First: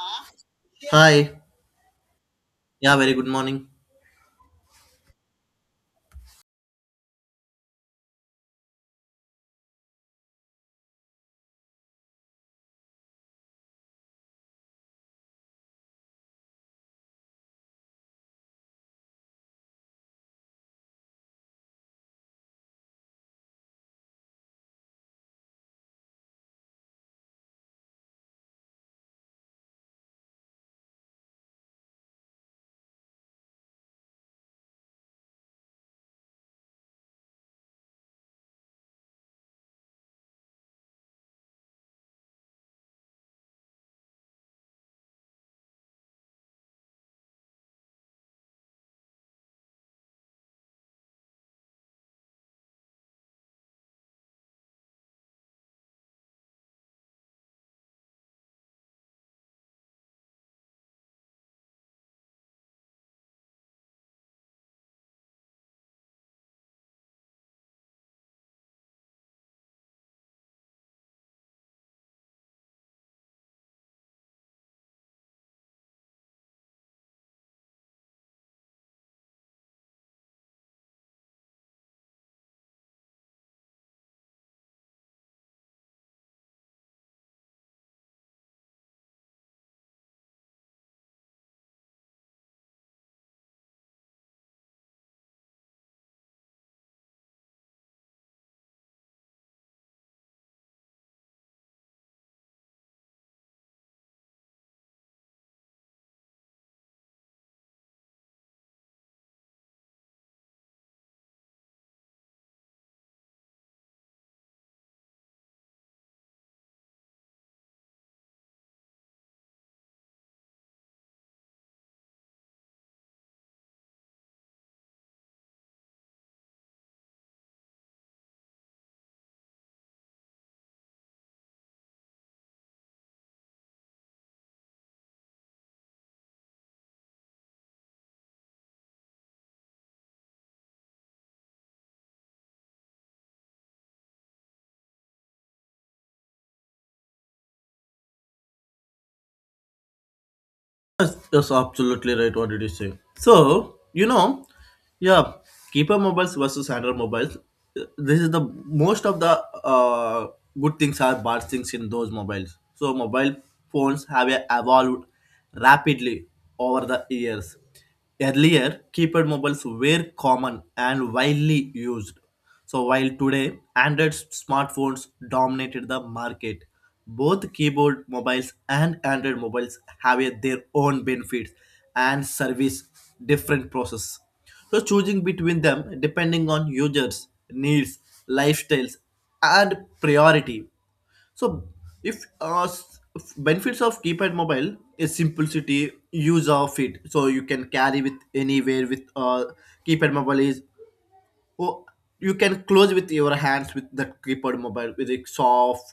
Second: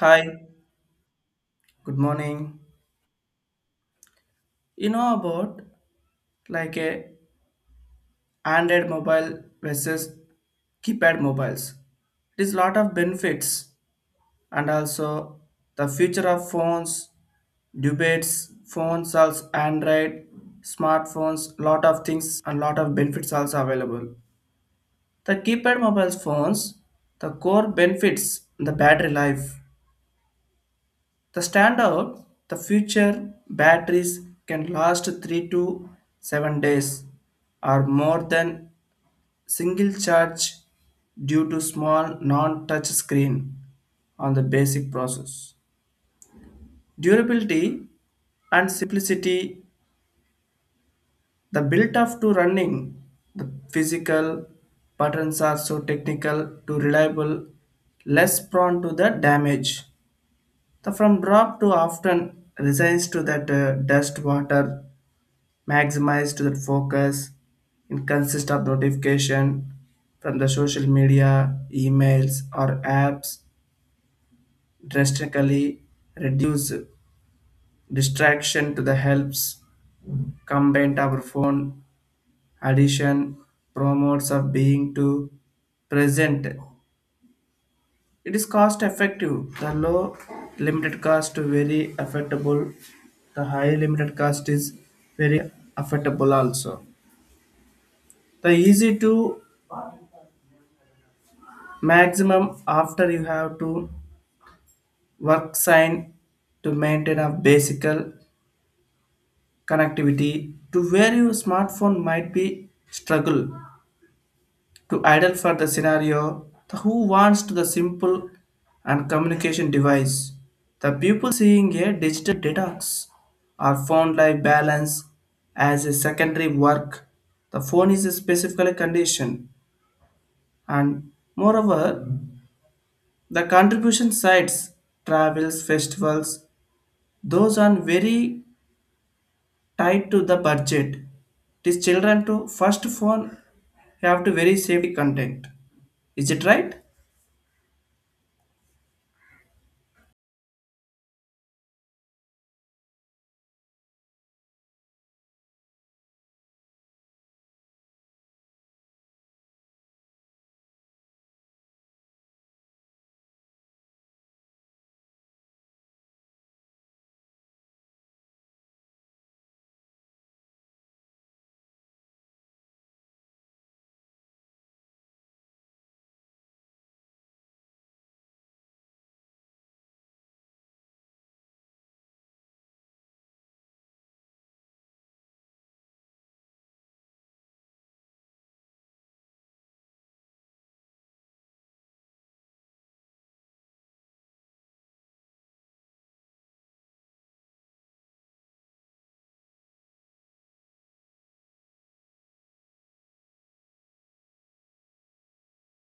Hi, Hi. good morning. Yeah, very good morning. You know about like a Android mobile versus keypad mobiles. It is lot of benefits and also the future of phones, debates, phones also Android, smartphones, lot of things and lot of benefits also available. The keypad mobile phones, the core benefits, the battery life. The standout, the future batteries can last 3 to 7 days or more than single charge due to small non-touch screen on the basic process. Durability and simplicity, the built-up to running, the physical buttons are so technical to reliable, less prone to the damage. The from drop to often resigns to that dust water. Maximize to that focus and consist of notification from the social media, emails or apps drastically reduce distraction to the helps combined our phone addition promotes of being to present. It is cost effective. The low limited cost to very affordable. The high limited cost is very affordable also. The easy to maximum after you have to work sign to maintain a basic connectivity to where your smartphone might be struggle to idle for the scenario the who wants to the simple and communication device the people seeing a digital detox or phone life balance as a secondary work the phone is a specific condition and moreover the contribution sites travels festivals those are very tied to the budget. These children to first phone have to very safety content. Is it right? Yes, that's absolutely right. What did you say? So, you know, yeah, keeper mobiles versus Android mobiles. This is the most of the good things are bad things in those mobiles. So, mobile phones have evolved rapidly over the years. Earlier, keypad mobiles were common and widely used. So while today Android smartphones dominated the market, both keyboard mobiles and Android mobiles have their own benefits and service different process. So choosing between them depending on users, needs, lifestyles, and priority. So, if benefits of keypad mobile is simplicity, use of it. So you can carry with anywhere with keypad mobile is Oh, you can close with your hands with that keyboard mobile with it soft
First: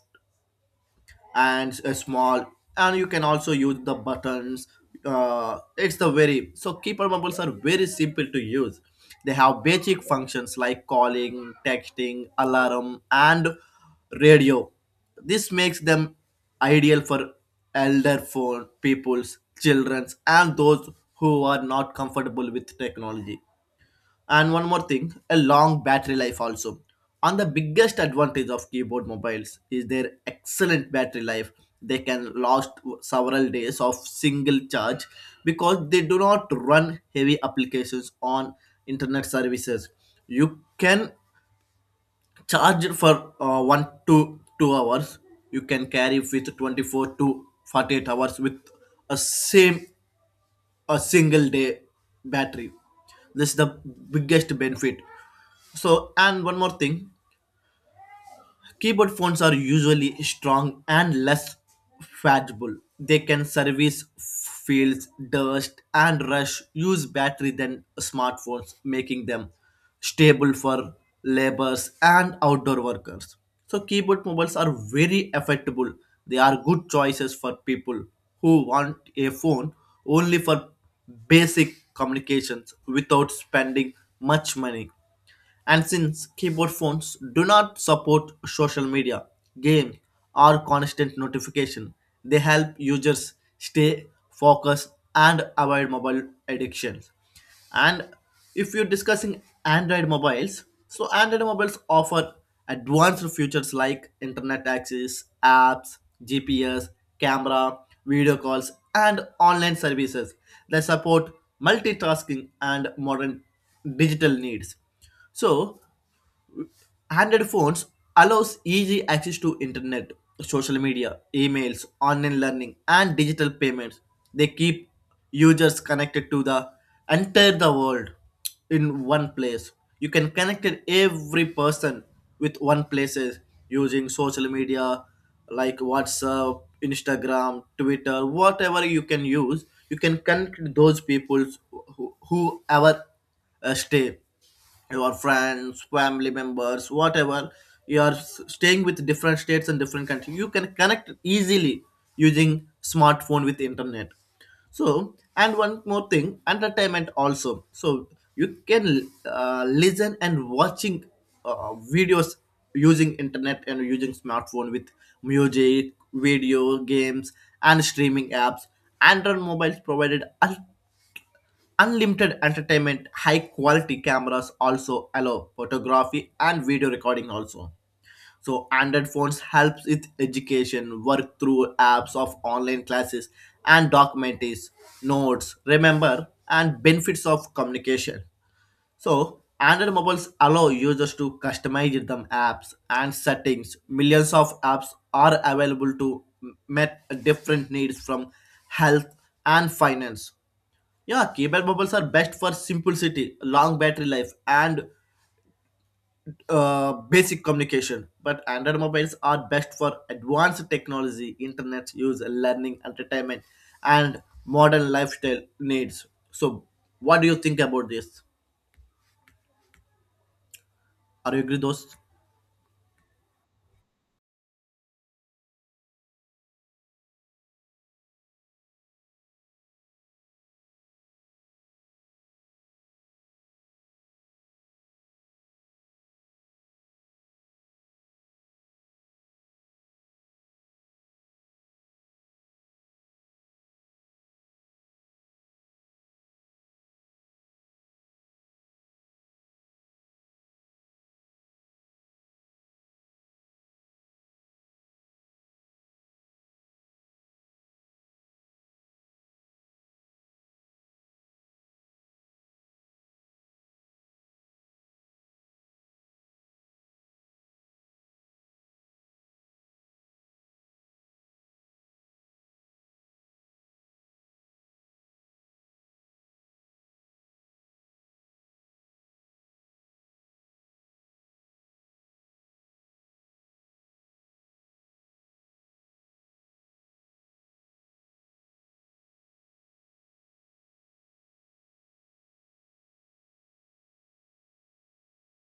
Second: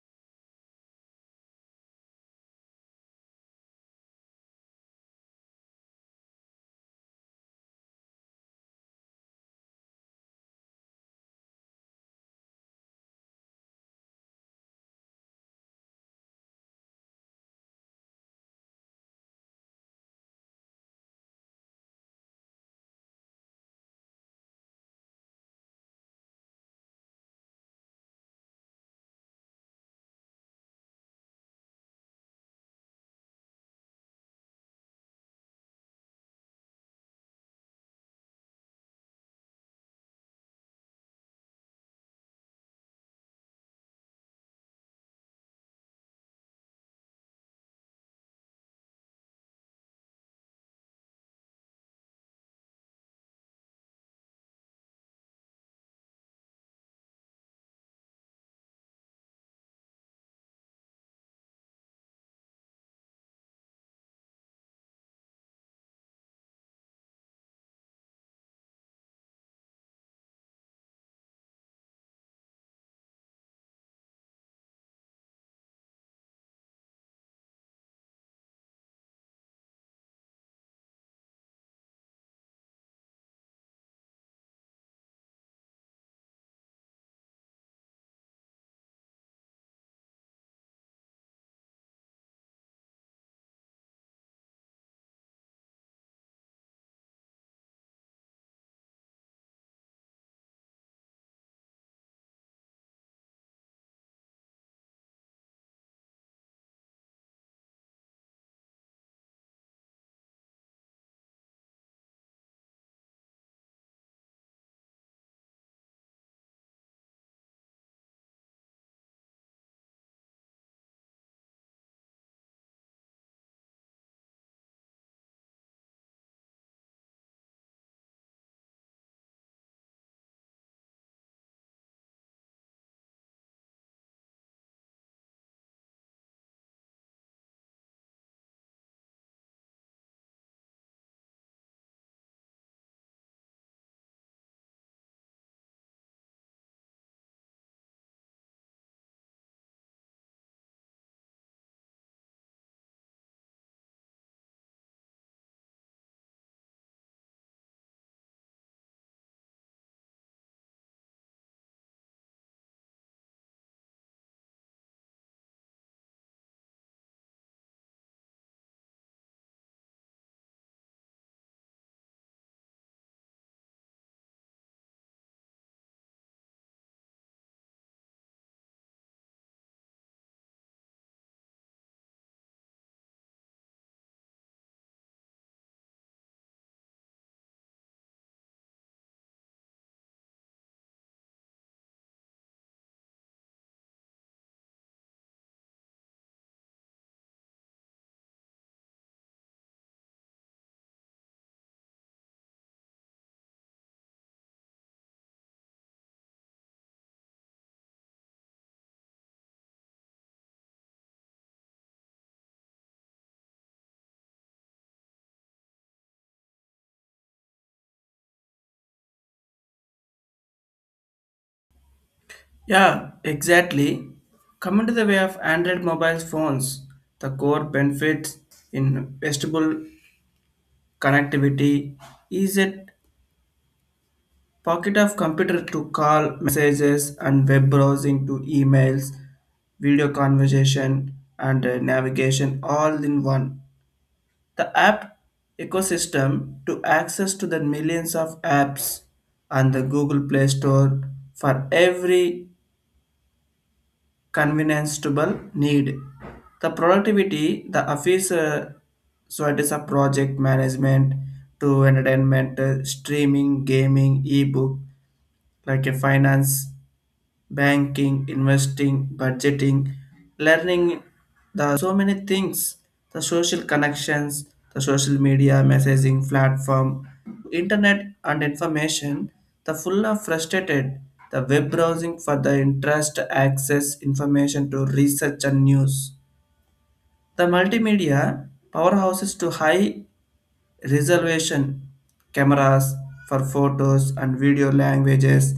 and small, and you can also use the buttons. It's the very so keyboard mobiles are very simple to use. They have basic functions like calling, texting, alarm, and radio. This makes them ideal for elder phone peoples, childrens, and those who are not comfortable with technology. And one more thing, a long battery life also. And the biggest advantage of keyboard mobiles is their excellent battery life. They can last several days of single charge because they do not run heavy applications on internet services. You can charge it for 1 to 2 hours. You can carry it with 24 to 48 hours with a same a single day battery. This is the biggest benefit. So, and one more thing, keyboard fonts are usually strong and less faggable. They can service fields, dust, and rush use battery than smartphones, making them stable for laborers and outdoor workers. So keyboard mobiles are very affordable. They are good choices for people who want a phone only for basic communications without spending much money. And since keyboard phones do not support social media, games, or constant notification, they help users stay focused and avoid mobile addictions. And if you're discussing Android mobiles, so Android mobiles offer advanced features like internet access, apps, GPS, camera, video calls, and online services that support multitasking and modern digital needs. So, handheld phones allows easy access to internet, social media, emails, online learning, and digital payments. They keep users connected to the entire the world in one place. You can connect it every person with one places using social media like WhatsApp, Instagram, Twitter, whatever you can use. You can connect those people whoever stay your friends family members whatever you are staying with different states and different countries you can connect easily using smartphone with internet. So, and one more thing, entertainment also. So you can listen and watching videos using internet and using smartphone with music video games and streaming apps. Android mobiles provided unlimited entertainment, high quality cameras also allow photography and video recording also. So Android phones helps with education, work through apps of online classes and documentaries, notes, remember and benefits of communication. So Android mobiles allow users to customize them apps and settings. Millions of apps are available to meet different needs from health and finance. Yeah, cable bubbles are best for simplicity, long battery life, and basic communication. But Android mobiles are best for advanced technology, internet use, learning, entertainment, and modern lifestyle needs. So, what do you think about this? Are you agree, those? Yeah, exactly. Coming to the way of Android mobile phones, the core benefits in vestible connectivity is a pocket of computer to call messages and web browsing to emails, video conversation and navigation all in one. The app ecosystem to access to the millions of apps on the Google Play Store for every convenienceable need. The productivity, the office, so it is a project management to entertainment, streaming, gaming, ebook, like a finance banking, investing, budgeting, learning the so many things, the social connections, the social media messaging platform, internet and information, the full of frustrated, the web browsing for the interest access information to research and news. The multimedia powerhouses to high reservation cameras for photos and video languages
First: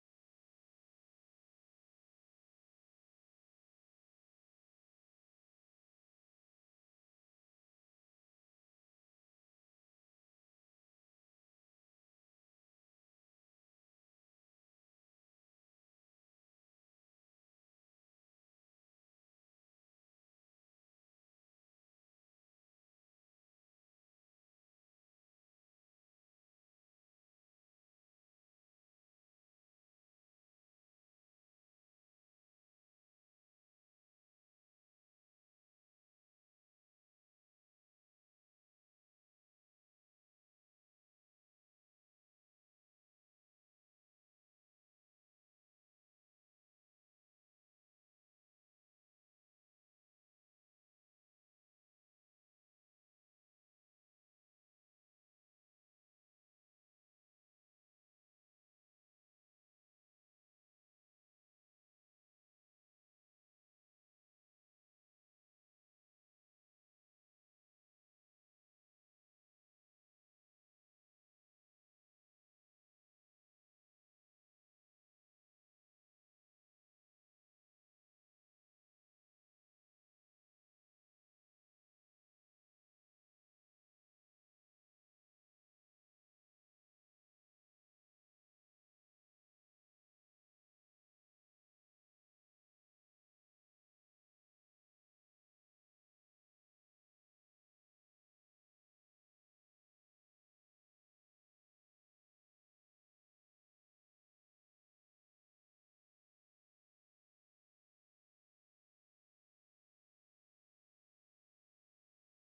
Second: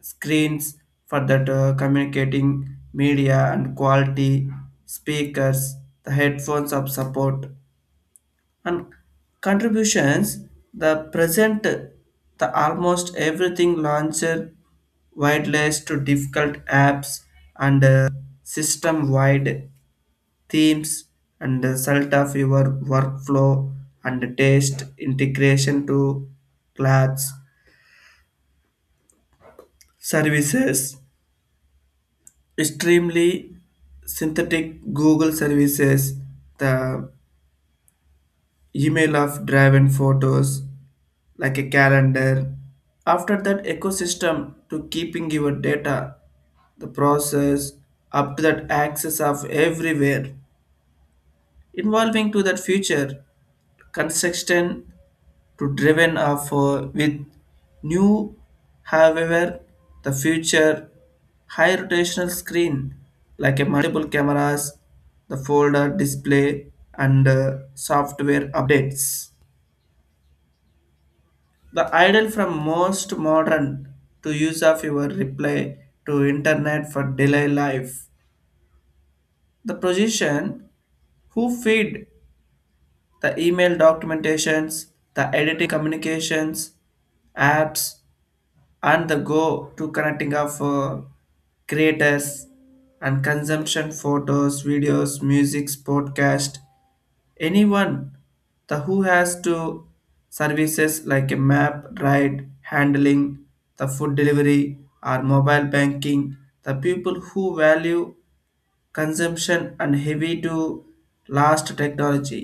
screens for that communicating media and quality speakers the headphones of support and contributions the present the almost everything launcher wireless to difficult apps and system wide themes and the result of your workflow and taste integration to clouds services extremely synthetic Google services, the email of Drive, and photos, like a calendar. After that ecosystem to keeping your data, the process up to that access of everywhere, involving to that future construction to driven off with new however the future high rotational screen like a multiple cameras the folder display and software updates the ideal from most modern to use of your replay to internet for delay life the position who feed the email documentations the editing communications apps and the go to connecting of creators and consumption photos videos music podcast anyone the who has to services like a map ride handling the food delivery or mobile banking the people who value consumption and heavy to last technology.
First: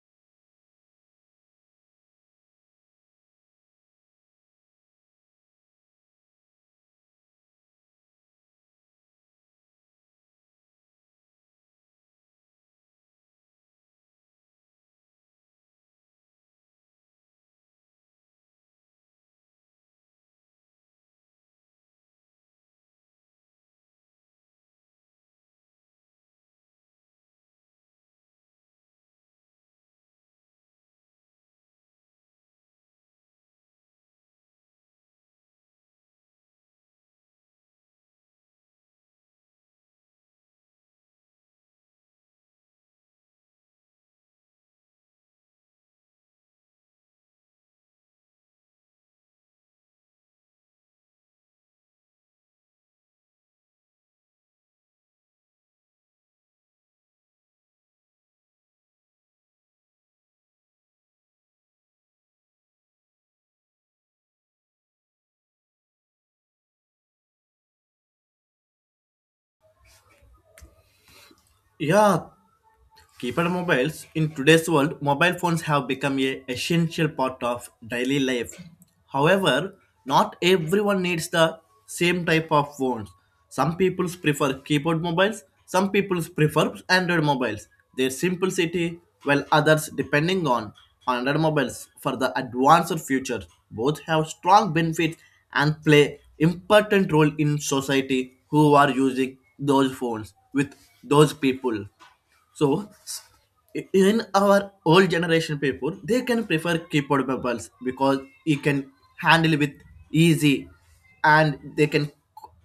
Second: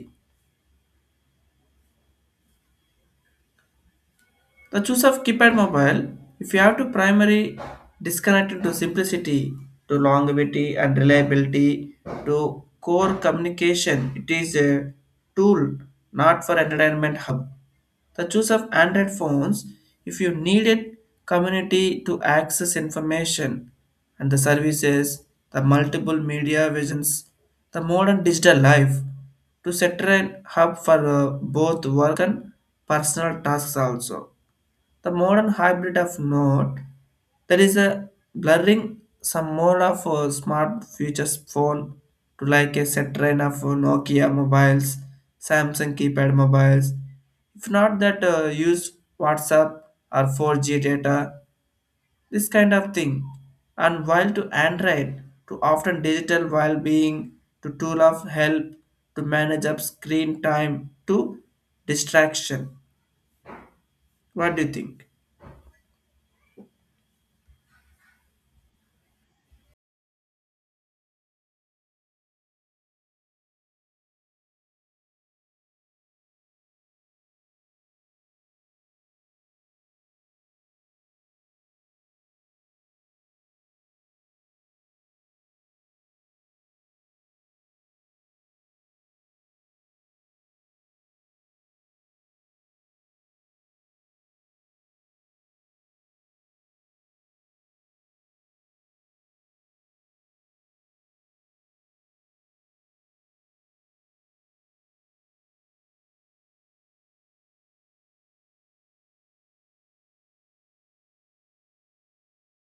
The choice of keypad mobile, if you have to primary disconnected to simplicity, to longevity and reliability, to core communication, it is a tool, not for entertainment hub. The choice of Android phones, if you need it, community to access information and the services, the multiple media visions, the modern digital life, to set a hub for both work and personal tasks also the modern hybrid of note there is a blurring some more of a smart futures phone to like a set train of nokia mobiles samsung keypad mobiles if not that use whatsapp or 4G data this kind of thing and while to android to often digital while being to tool of help to manage up screen time to distraction. What do you think? Yeah, keypad mobiles in today's world, mobile phones have become a essential part of daily life. However, not everyone needs the same type of phones. Some people prefer keyboard mobiles, some people prefer Android mobiles. Their simplicity, while others depending on Android mobiles for the advanced future. Both have strong benefits and play important role in society who are using those phones with those people. So in our old generation people, they can prefer keyboard bubbles because you can handle with easy, and they can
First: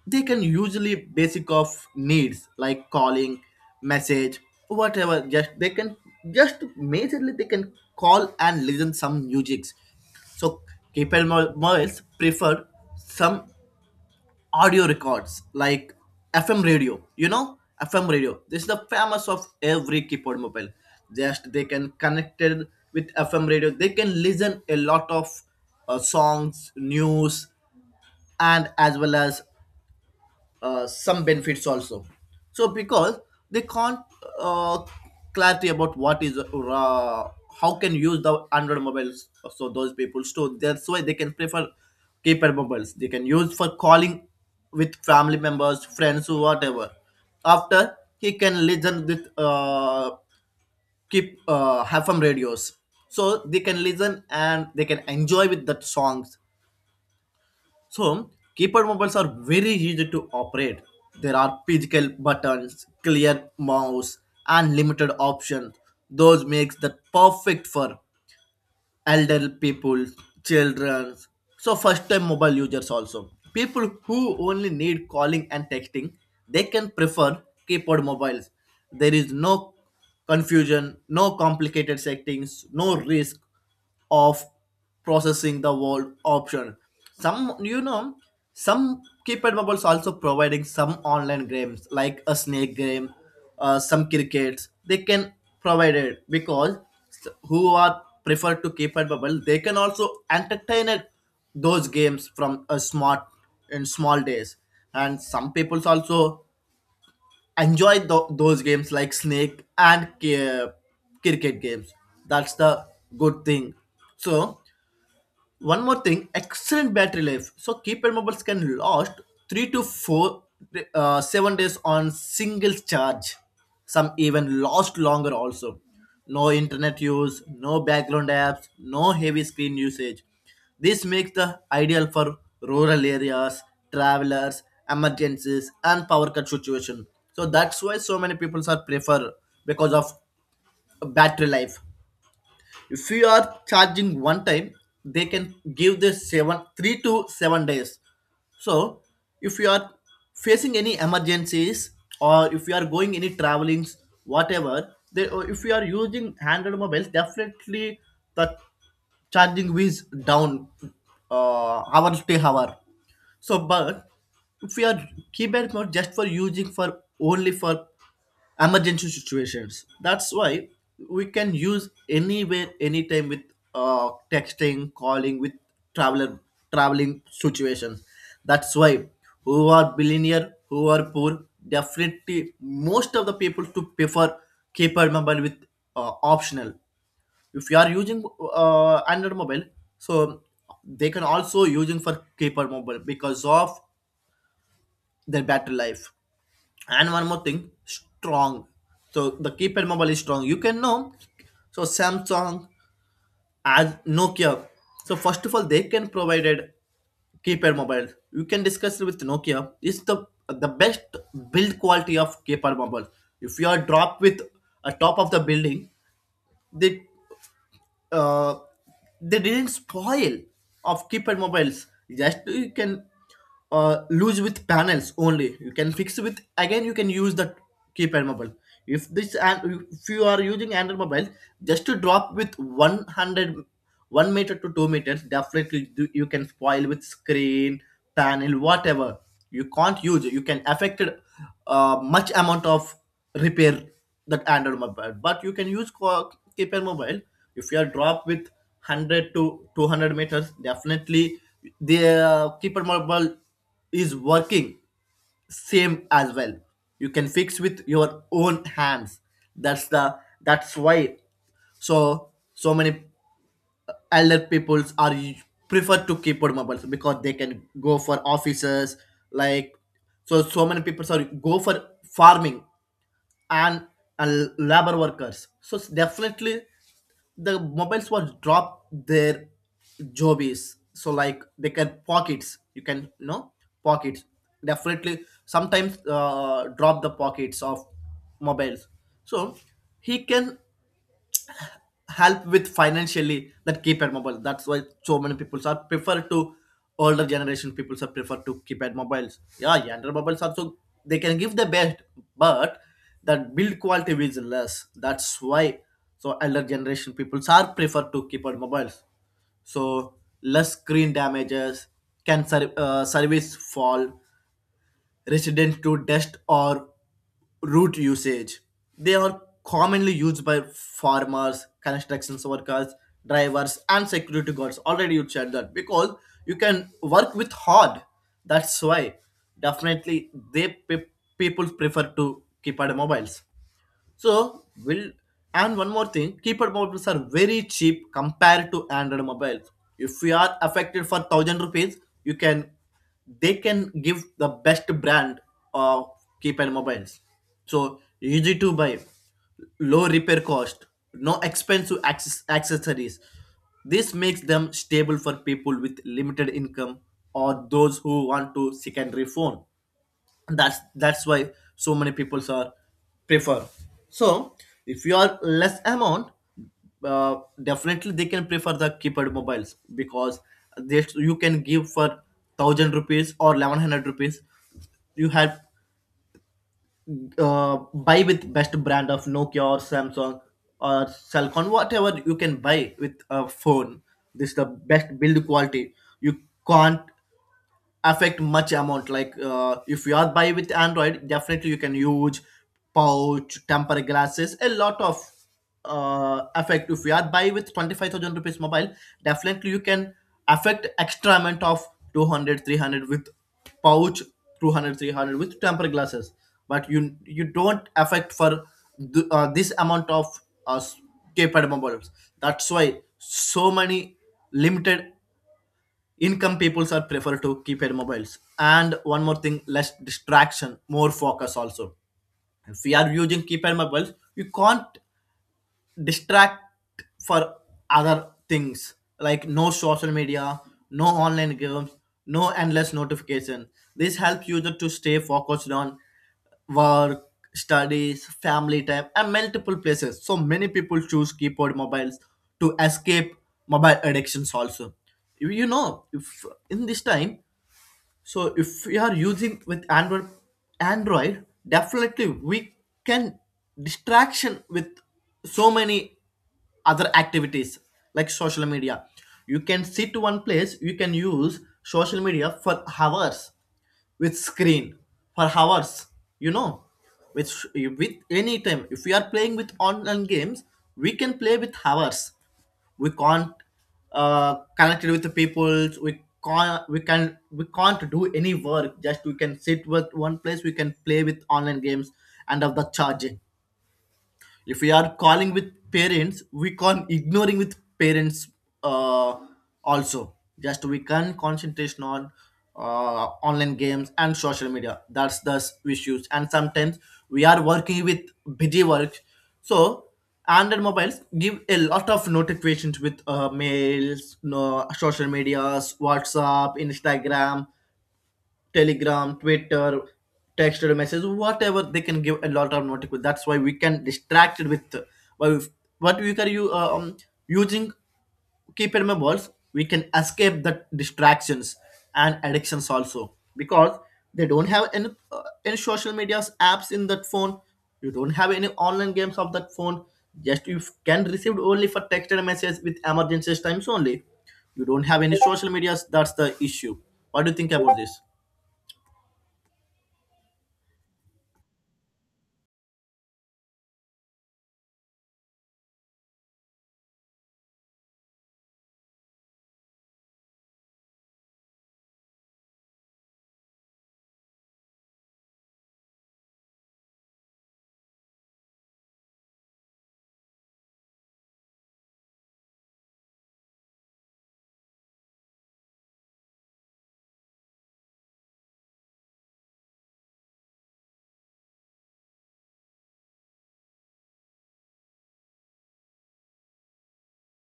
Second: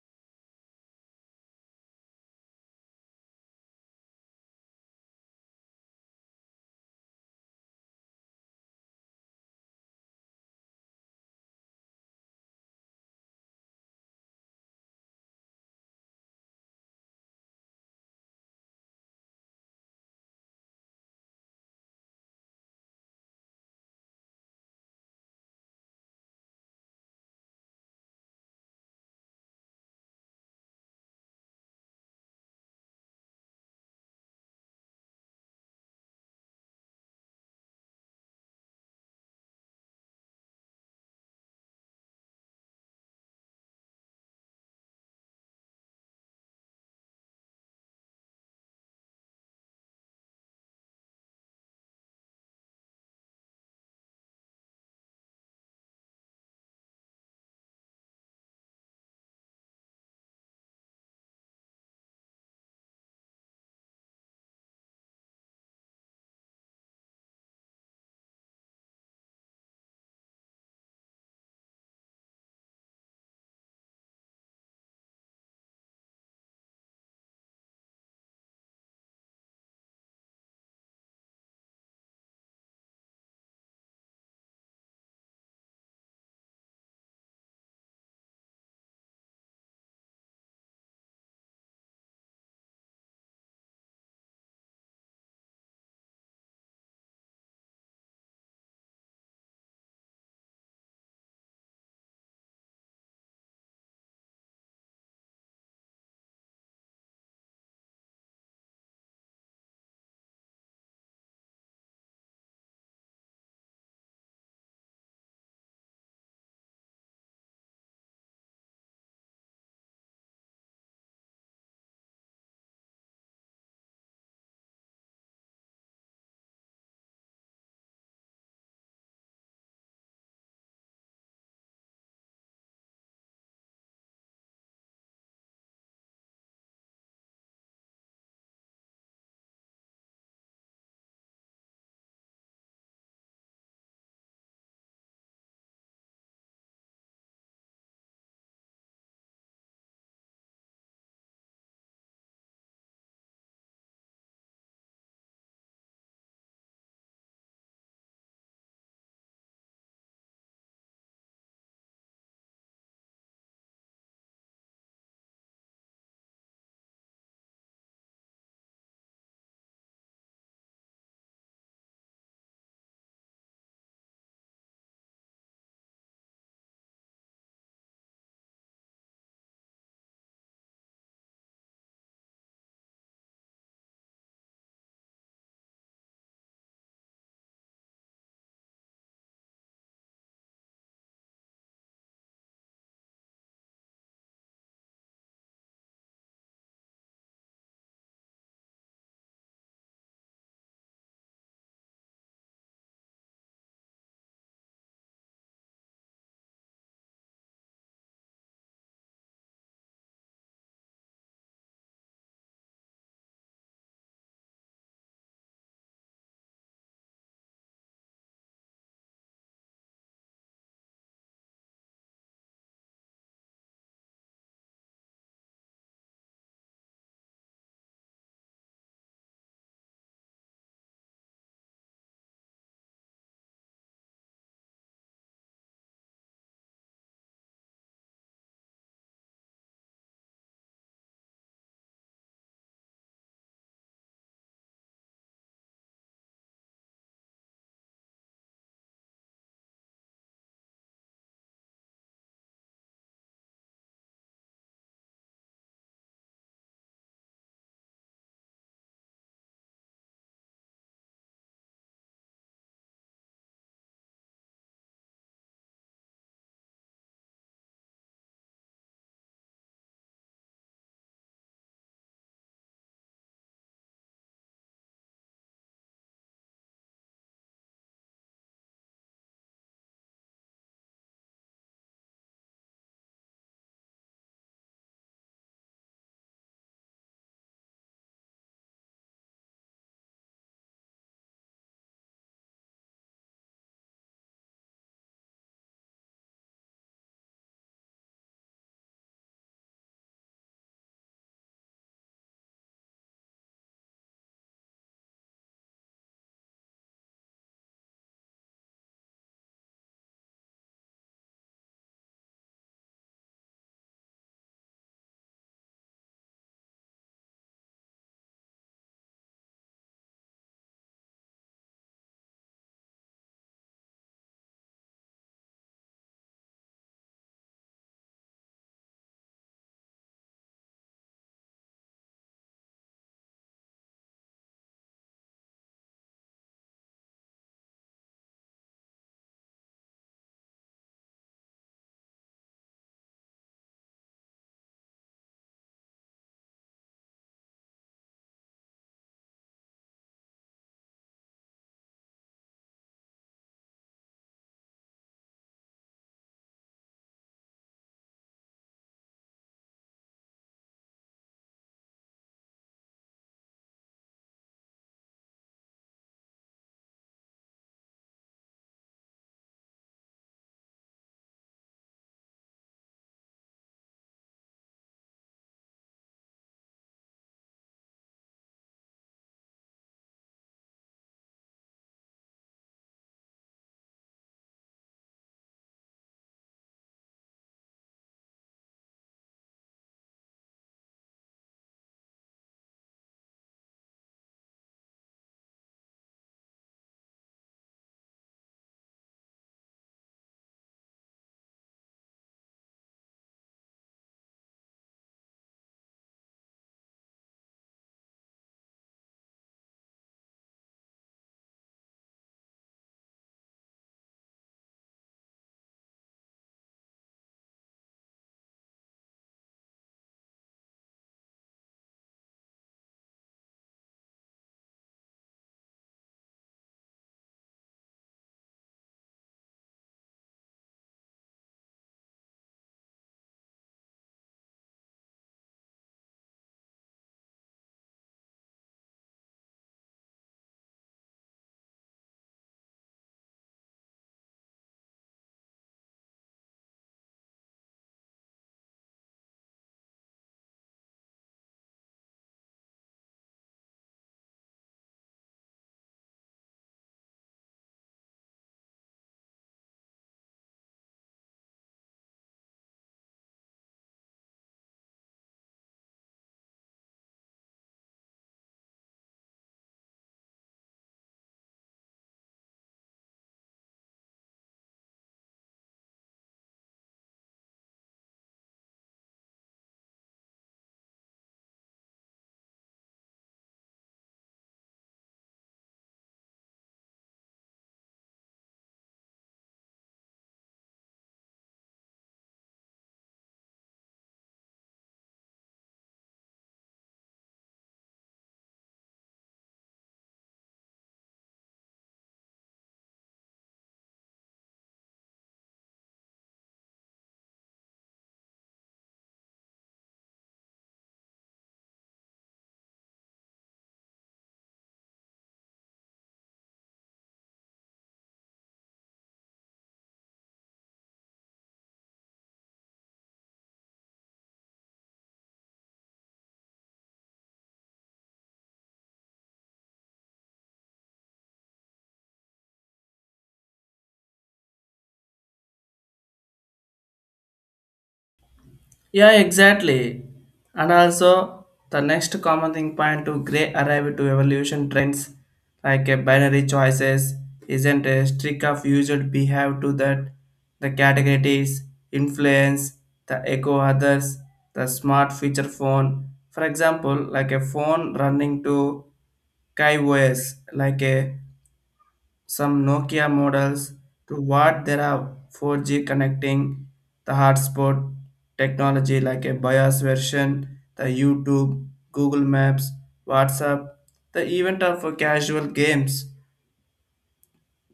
they can usually basic of needs like calling, message, whatever. Just majorly they can call and listen some musics. So keyboard mobiles prefer some audio records like FM radio. You know, FM radio. This is the famous of every keyboard mobile. Just they can connect it with FM radio. They can listen a lot of songs, news, and as well as some benefits also. So because they can't uh, clarity about what is how can use the Android mobiles. So those people so that's why they can prefer keypad mobiles. They can use for calling with family members, friends, whatever. After he can listen with keep have some radios, so they can listen and they can enjoy with that songs. So, keypad mobiles are very easy to operate. There are physical buttons, clear mouse, and limited options. Those makes that perfect for elder people, children. So first time mobile users also. People who only need calling and texting, they can prefer keyboard mobiles. There is no confusion, no complicated settings, no risk of processing the word option. Some you know, some keypad mobiles also providing some online games like a snake game, some crickets they can provide it because who are prefer to keep it bubble they can also entertain it those games from a smart in small days and some people also enjoy those games like snake and cricket games. That's the good thing. So one more thing, excellent battery life. So keypad mobiles can last three to four, 7 days on single charge. Some even last longer also. No internet use, no background apps, no heavy screen usage. This makes the ideal for rural areas, travelers, emergencies, and power cut situation. So that's why so many people are prefer because of battery life. If you are charging one time they can give this 7 3 to 7 days. So if you are facing any emergencies or if you are going any travelings whatever they, or if you are using handheld mobiles definitely the charging is down hour to hour. So, but if we are keyboard not just for using for only for emergency situations. That's why we can use anywhere, anytime with texting, calling, with traveler traveling situations. That's why who are billionaire, who are poor, definitely most of the people to prefer keyboard mobile with optional. If you are using android mobile so they can also using for keypad mobile because of their battery life. And one more thing strong. So the keypad mobile is strong you can know. So Samsung as Nokia, so first of all they can provided keypad mobile you can discuss with Nokia is the best build quality of keypad mobile. If you are dropped with a top of the building they uh, they didn't spoil of keypad mobiles, just you can lose with panels only you can fix with again you can use the keypad mobile. If this and if you are using android mobile just to drop with one hundred one meter to 2 meters definitely you can spoil with screen panel, whatever you can't use it. You can affect it, much amount of repair that android mobile. But you can use keypad mobile. If you are dropped with 100 to 200 meters definitely the keypad mobile is working same as well, you can fix with your own hands. That's the that's why so so many elder peoples are prefer to keyboard mobiles because they can go for offices like so many people, sorry, go for farming and, and labor workers. So definitely the mobiles was drop their jobbies so like they can pockets you can know pockets, definitely sometimes drop the pockets of mobiles. So he can help with financially that keypad mobile. That's why so many people are prefer to older generation people are prefer to keypad mobiles. Yeah younger mobiles also they can give the best, but that build quality is less. That's why so elder generation people are prefer to keypad mobiles. So less screen damages can service fall resident to dust or root usage. They are commonly used by farmers, construction workers, drivers, and security guards. Already you said that because you can work with hard. That's why definitely people prefer to keep out mobiles. So will, and one more thing, keypad mobiles are very cheap compared to Android mobiles. If you are affected for thousand rupees, you can they can give the best brand of keypad mobiles. So easy to buy, low repair cost, no expensive accessories. This makes them stable for people with limited income or those who want to secondary phone that's why so many people are prefer. So if you are less amount, uh, definitely they can prefer the keypad mobiles because this you can give for 1000 rupees or 1100 rupees. You have buy with best brand of Nokia or Samsung or Cellcon, whatever you can buy with a phone. This is the best build quality. You can't affect much amount like if you are buy with Android, definitely you can use pouch, temper glasses. A lot of affect if you are buy with 25,000 rupees mobile, definitely you can affect extra amount of 200, 300 with pouch, 200, 300 with temper glasses. But you don't affect for this amount of uh, keypad mobiles. That's why so many limited income peoples are prefer to keep their mobiles. And one more thing, less distraction, more focus also. If we are using keypad mobiles, you can't distract for other things like no social media, no online games, no endless notification. This helps user to stay focused on work, studies, family time and multiple places. So many people choose keyboard mobiles to escape mobile addictions also. You know if in this time, so if we are using with android definitely we can distraction with so many other activities like social media. You can sit one place, you can use social media for hours with screen for hours, you know, with with any time. If we are playing with online games, we can play with hours. We can't connect with the people. We can't do any work, just we can sit with one place, we can play with online games. And of the charge, if we are calling with parents, we can ignoring with parents, uh, also. Just we can concentration on online games and social media. Issues. And sometimes we are working with busy work, so Android mobiles give a lot of notifications with mails, no, social medias, WhatsApp, Instagram, Telegram, Twitter, text or message, whatever. They can give a lot of notification. That's why we can distracted with why we- what we are you using keypad mobiles. We can escape the distractions and addictions also, because they don't have any social medias apps in that phone. You don't have any online games of that phone. Just you can receive only for text and message with emergencies times only. You don't have any social medias. That's the issue. What do you think about this? Yeah, exactly. And also, the next common thing point to gray arrive to evolution trends like a binary choices isn't a streak of user behave to that the categories influence the echo others the smart feature phone for example like a phone running to KaiOS like a some Nokia models to what there are 4G connecting the hotspot technology like a BIOS version, the YouTube, Google Maps, WhatsApp, the event of casual games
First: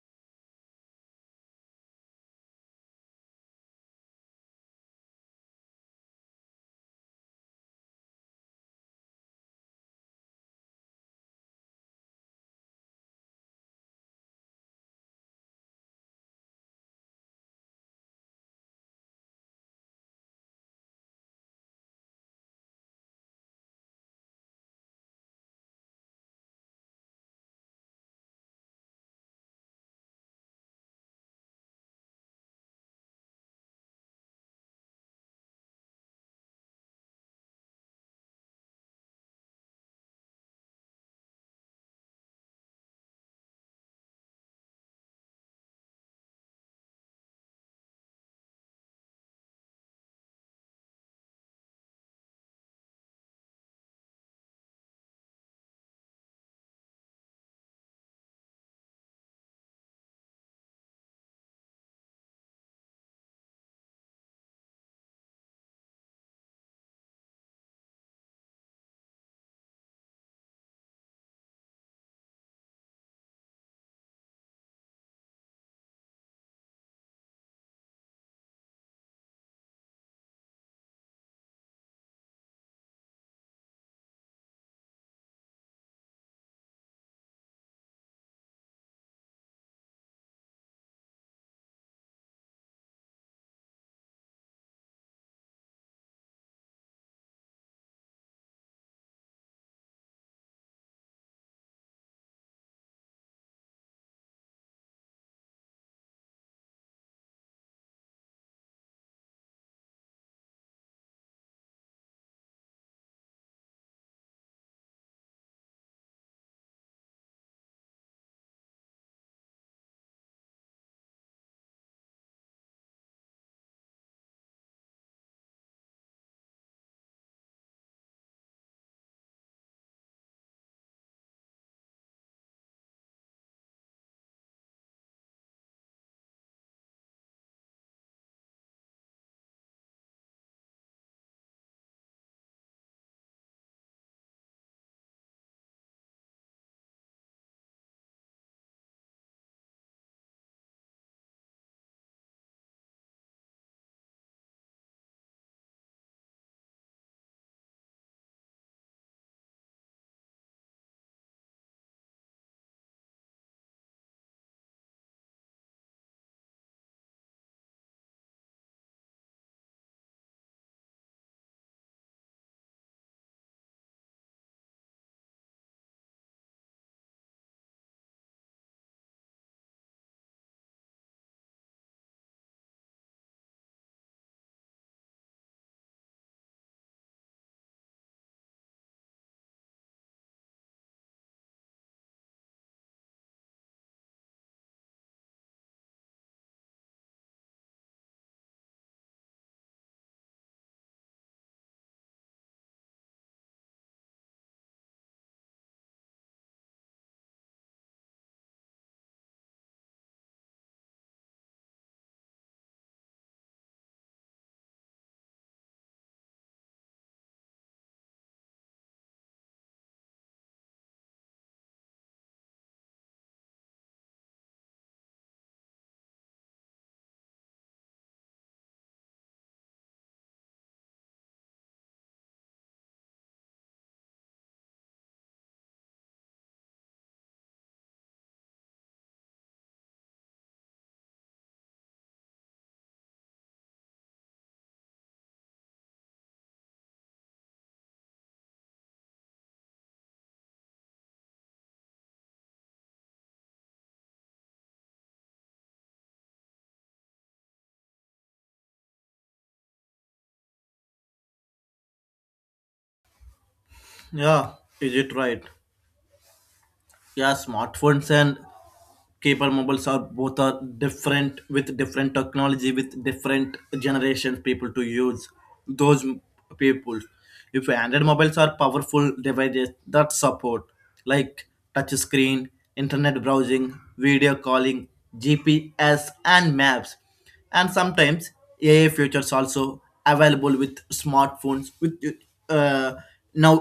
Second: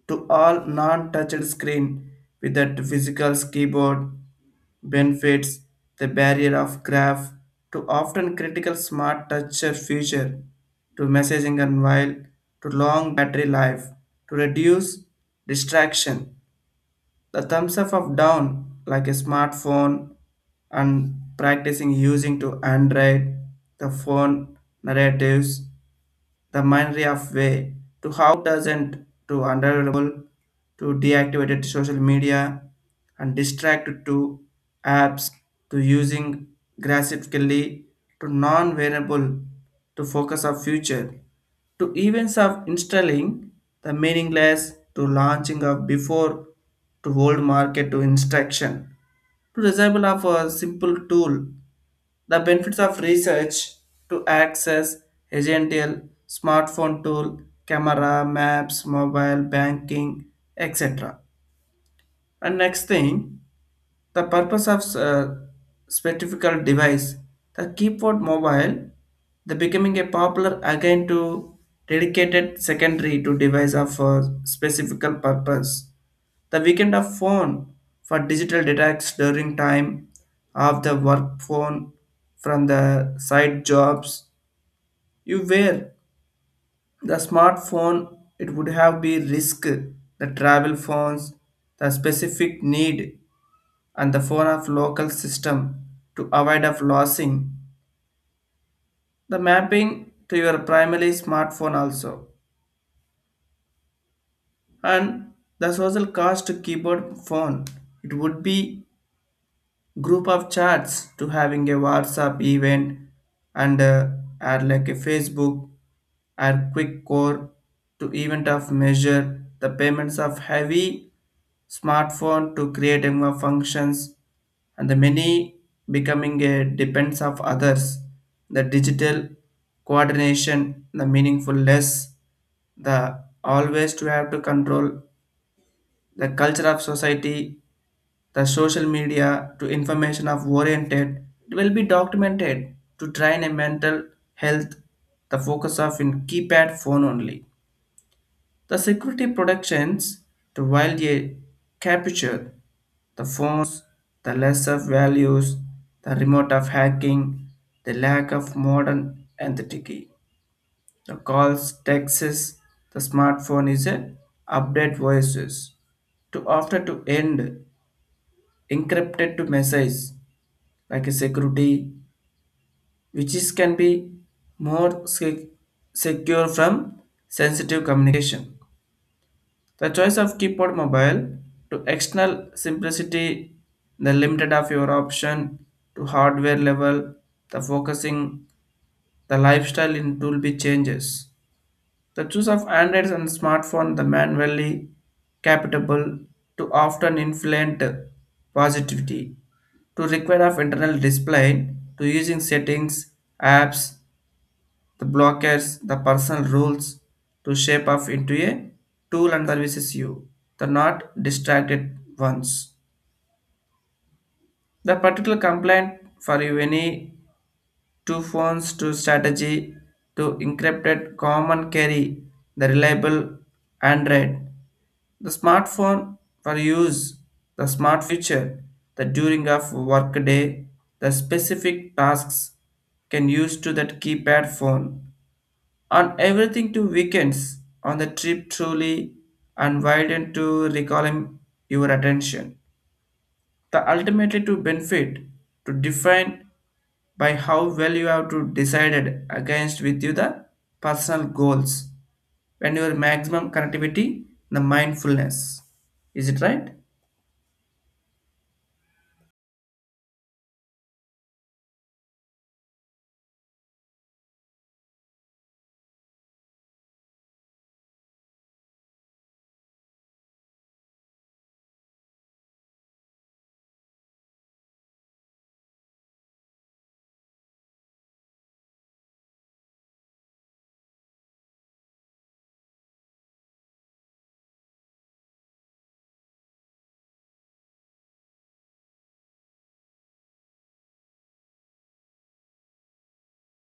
to all non-touched screen with that physical keyboard benefits the barrier of graph to often critical smart toucher feature to messaging and while to long battery life to reduce distraction the thumbs up of down like a smartphone and practicing using to Android, the phone narratives, the mind of way to how doesn't to unavailable to deactivated social media and distracted to apps to using graphically to non-variable to focus of future to events of installing the meaningless to launching of before to hold market to instruction to disable of a simple tool the benefits of research to access agential smartphone tool camera maps mobile banking etc and next thing the purpose of specific device the keyboard mobile the becoming a popular again to dedicated secondary to device of specific purpose the weekend of phone for digital detox during time of the work phone from the side jobs you wear. The smartphone it would have be risk the travel phones, the specific need and the phone of local system to avoid of losing the mapping to your primary smartphone also and the social cost to keyboard phone it would be group of chats to having a WhatsApp event and add like a Facebook or quick core to event of measure the payments of heavy smartphone to create a more functions and the many becoming a depends of others the digital coordination the meaningful less the always to have to control the culture of society the social media to information of oriented it will be documented to train a mental health the focus of in keypad phone only the security protections to wild a capture the phones the less of values the remote of hacking the lack of modern entity the calls texts the smartphone is a update voices to after to end encrypted to message like a security which is can be more se- secure from sensitive communication the choice of keyboard mobile to external simplicity the limited of your option to hardware level the focusing the lifestyle in tool be changes. The choice of Androids and smartphone, the manually capable to often influence positivity, to require of internal display, to using settings, apps, the blockers, the personal rules, to shape up into a tool and services you, the not distracted ones. The particular complaint for you any two phones to strategy to encrypted common carry the reliable Android. The smartphone for use the smart feature that during of workday the specific tasks can use to that keypad phone on everything to weekends on the trip truly and widen to recalling your attention. The ultimately to benefit to define by how well you have to decided against with you the personal goals and your maximum connectivity the mindfulness. Is it right? Yeah, is it right? Yeah, smartphones and cable mobiles are both are different with different technology with different generations people to use those m- people. If Android mobiles are powerful devices that support like touch screen, internet browsing, video calling, GPS and maps, and sometimes AI features also available with smartphones with uh, now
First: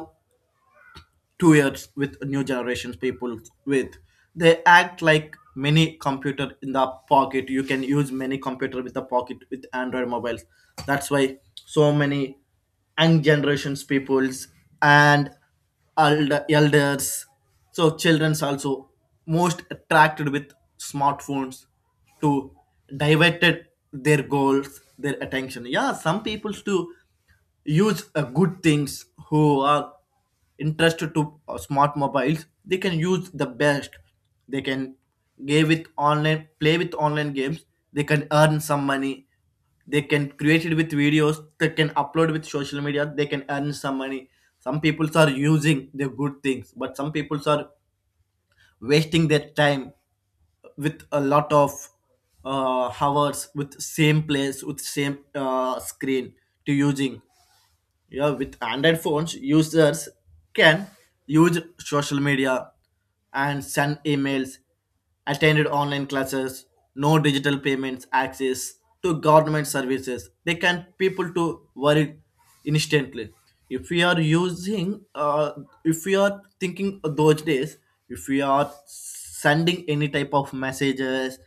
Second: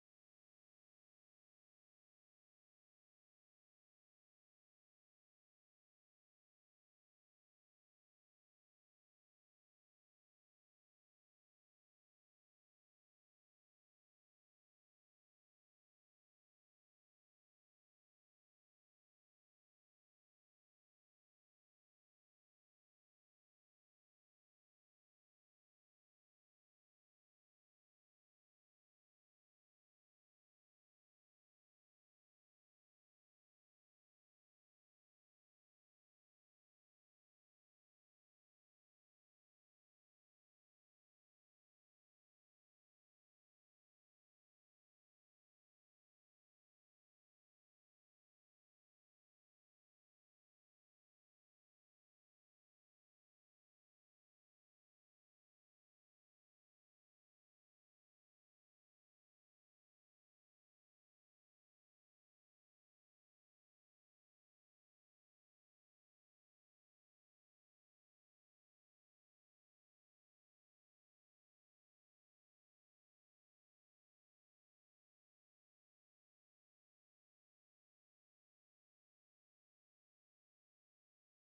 2 years with new generations people with, they act like mini computer in the pocket. You can use many computer with the pocket with Android mobiles. That's why so many young generations peoples and elders, so children's also most attracted with smartphones to diverted their goals, their attention. Yeah, some peoples too use good things. Who are interested to smart mobiles, they can use the best. They can give with online, play with online games, they can earn some money. They can create it with videos, they can upload with social media, they can earn some money. Some people are using the good things, but some people are wasting their time with a lot of hours with same place with same screen to using. Yeah, with Android phones, users can use social media and send emails, attended online classes, no digital payments access to government services. They can people to worry instantly. If we are using, if we are thinking those days, if we are sending any type of messages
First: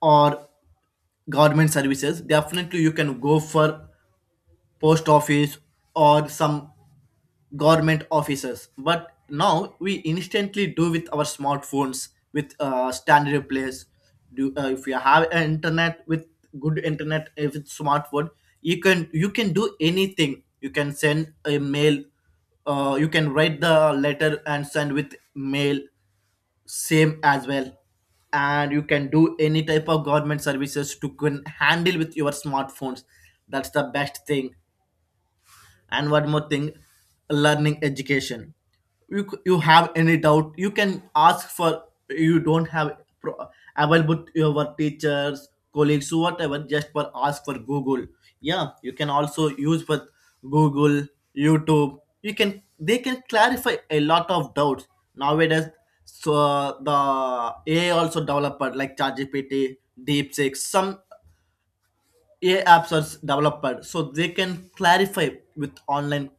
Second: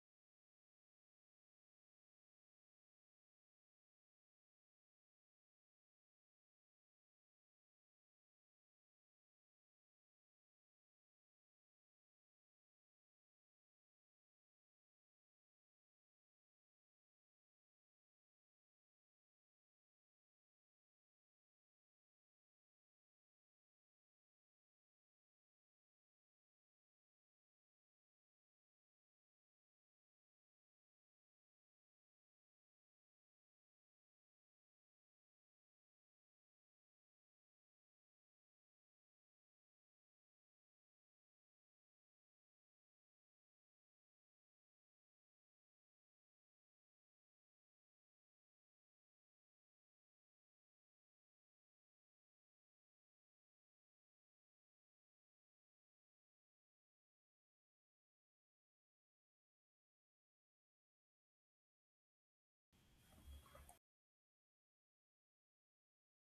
or government services, definitely you can go for post office or some government offices. But now we instantly do with our smartphones with standard replace do. If you have an internet with good internet, if it's smartphone, you can do anything. You can send a mail, you can write the letter and send with mail, same as well. And you can do any type of government services to can handle with your smartphones. That's the best thing. And one more thing, learning education, you have any doubt, you can ask for, you don't have pro- available your teachers, colleagues, whatever, just for ask for Google. Yeah, you can also use for Google, YouTube, you can, they can clarify a lot of doubts nowadays. So the AI also developer like ChatGPT, DeepSeek, some AI apps are developed, so they can clarify with online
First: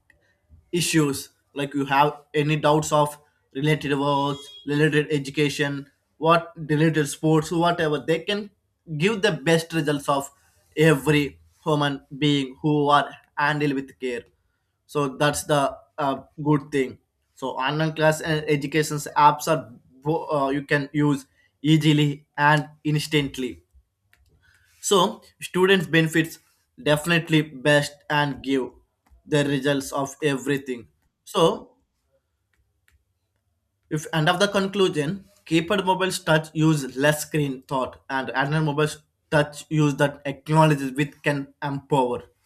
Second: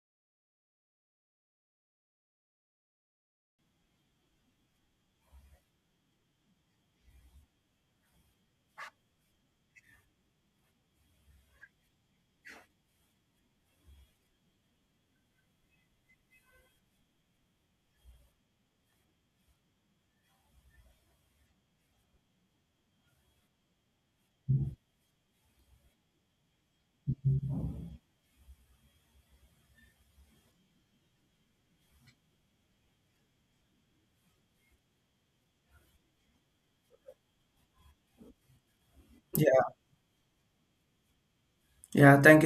issues. Like you have any doubts of related works, related education, what related sports, whatever, they can give the best results of every human being who are handled with care. So that's the good thing. So online class and educations apps are you can use easily and instantly. So students benefits definitely best and give the results of everything. So if end of the conclusion, keypad mobiles touch use less screen thought and Android mobiles touch Yeah. use that technology which can Yeah. empower. Thank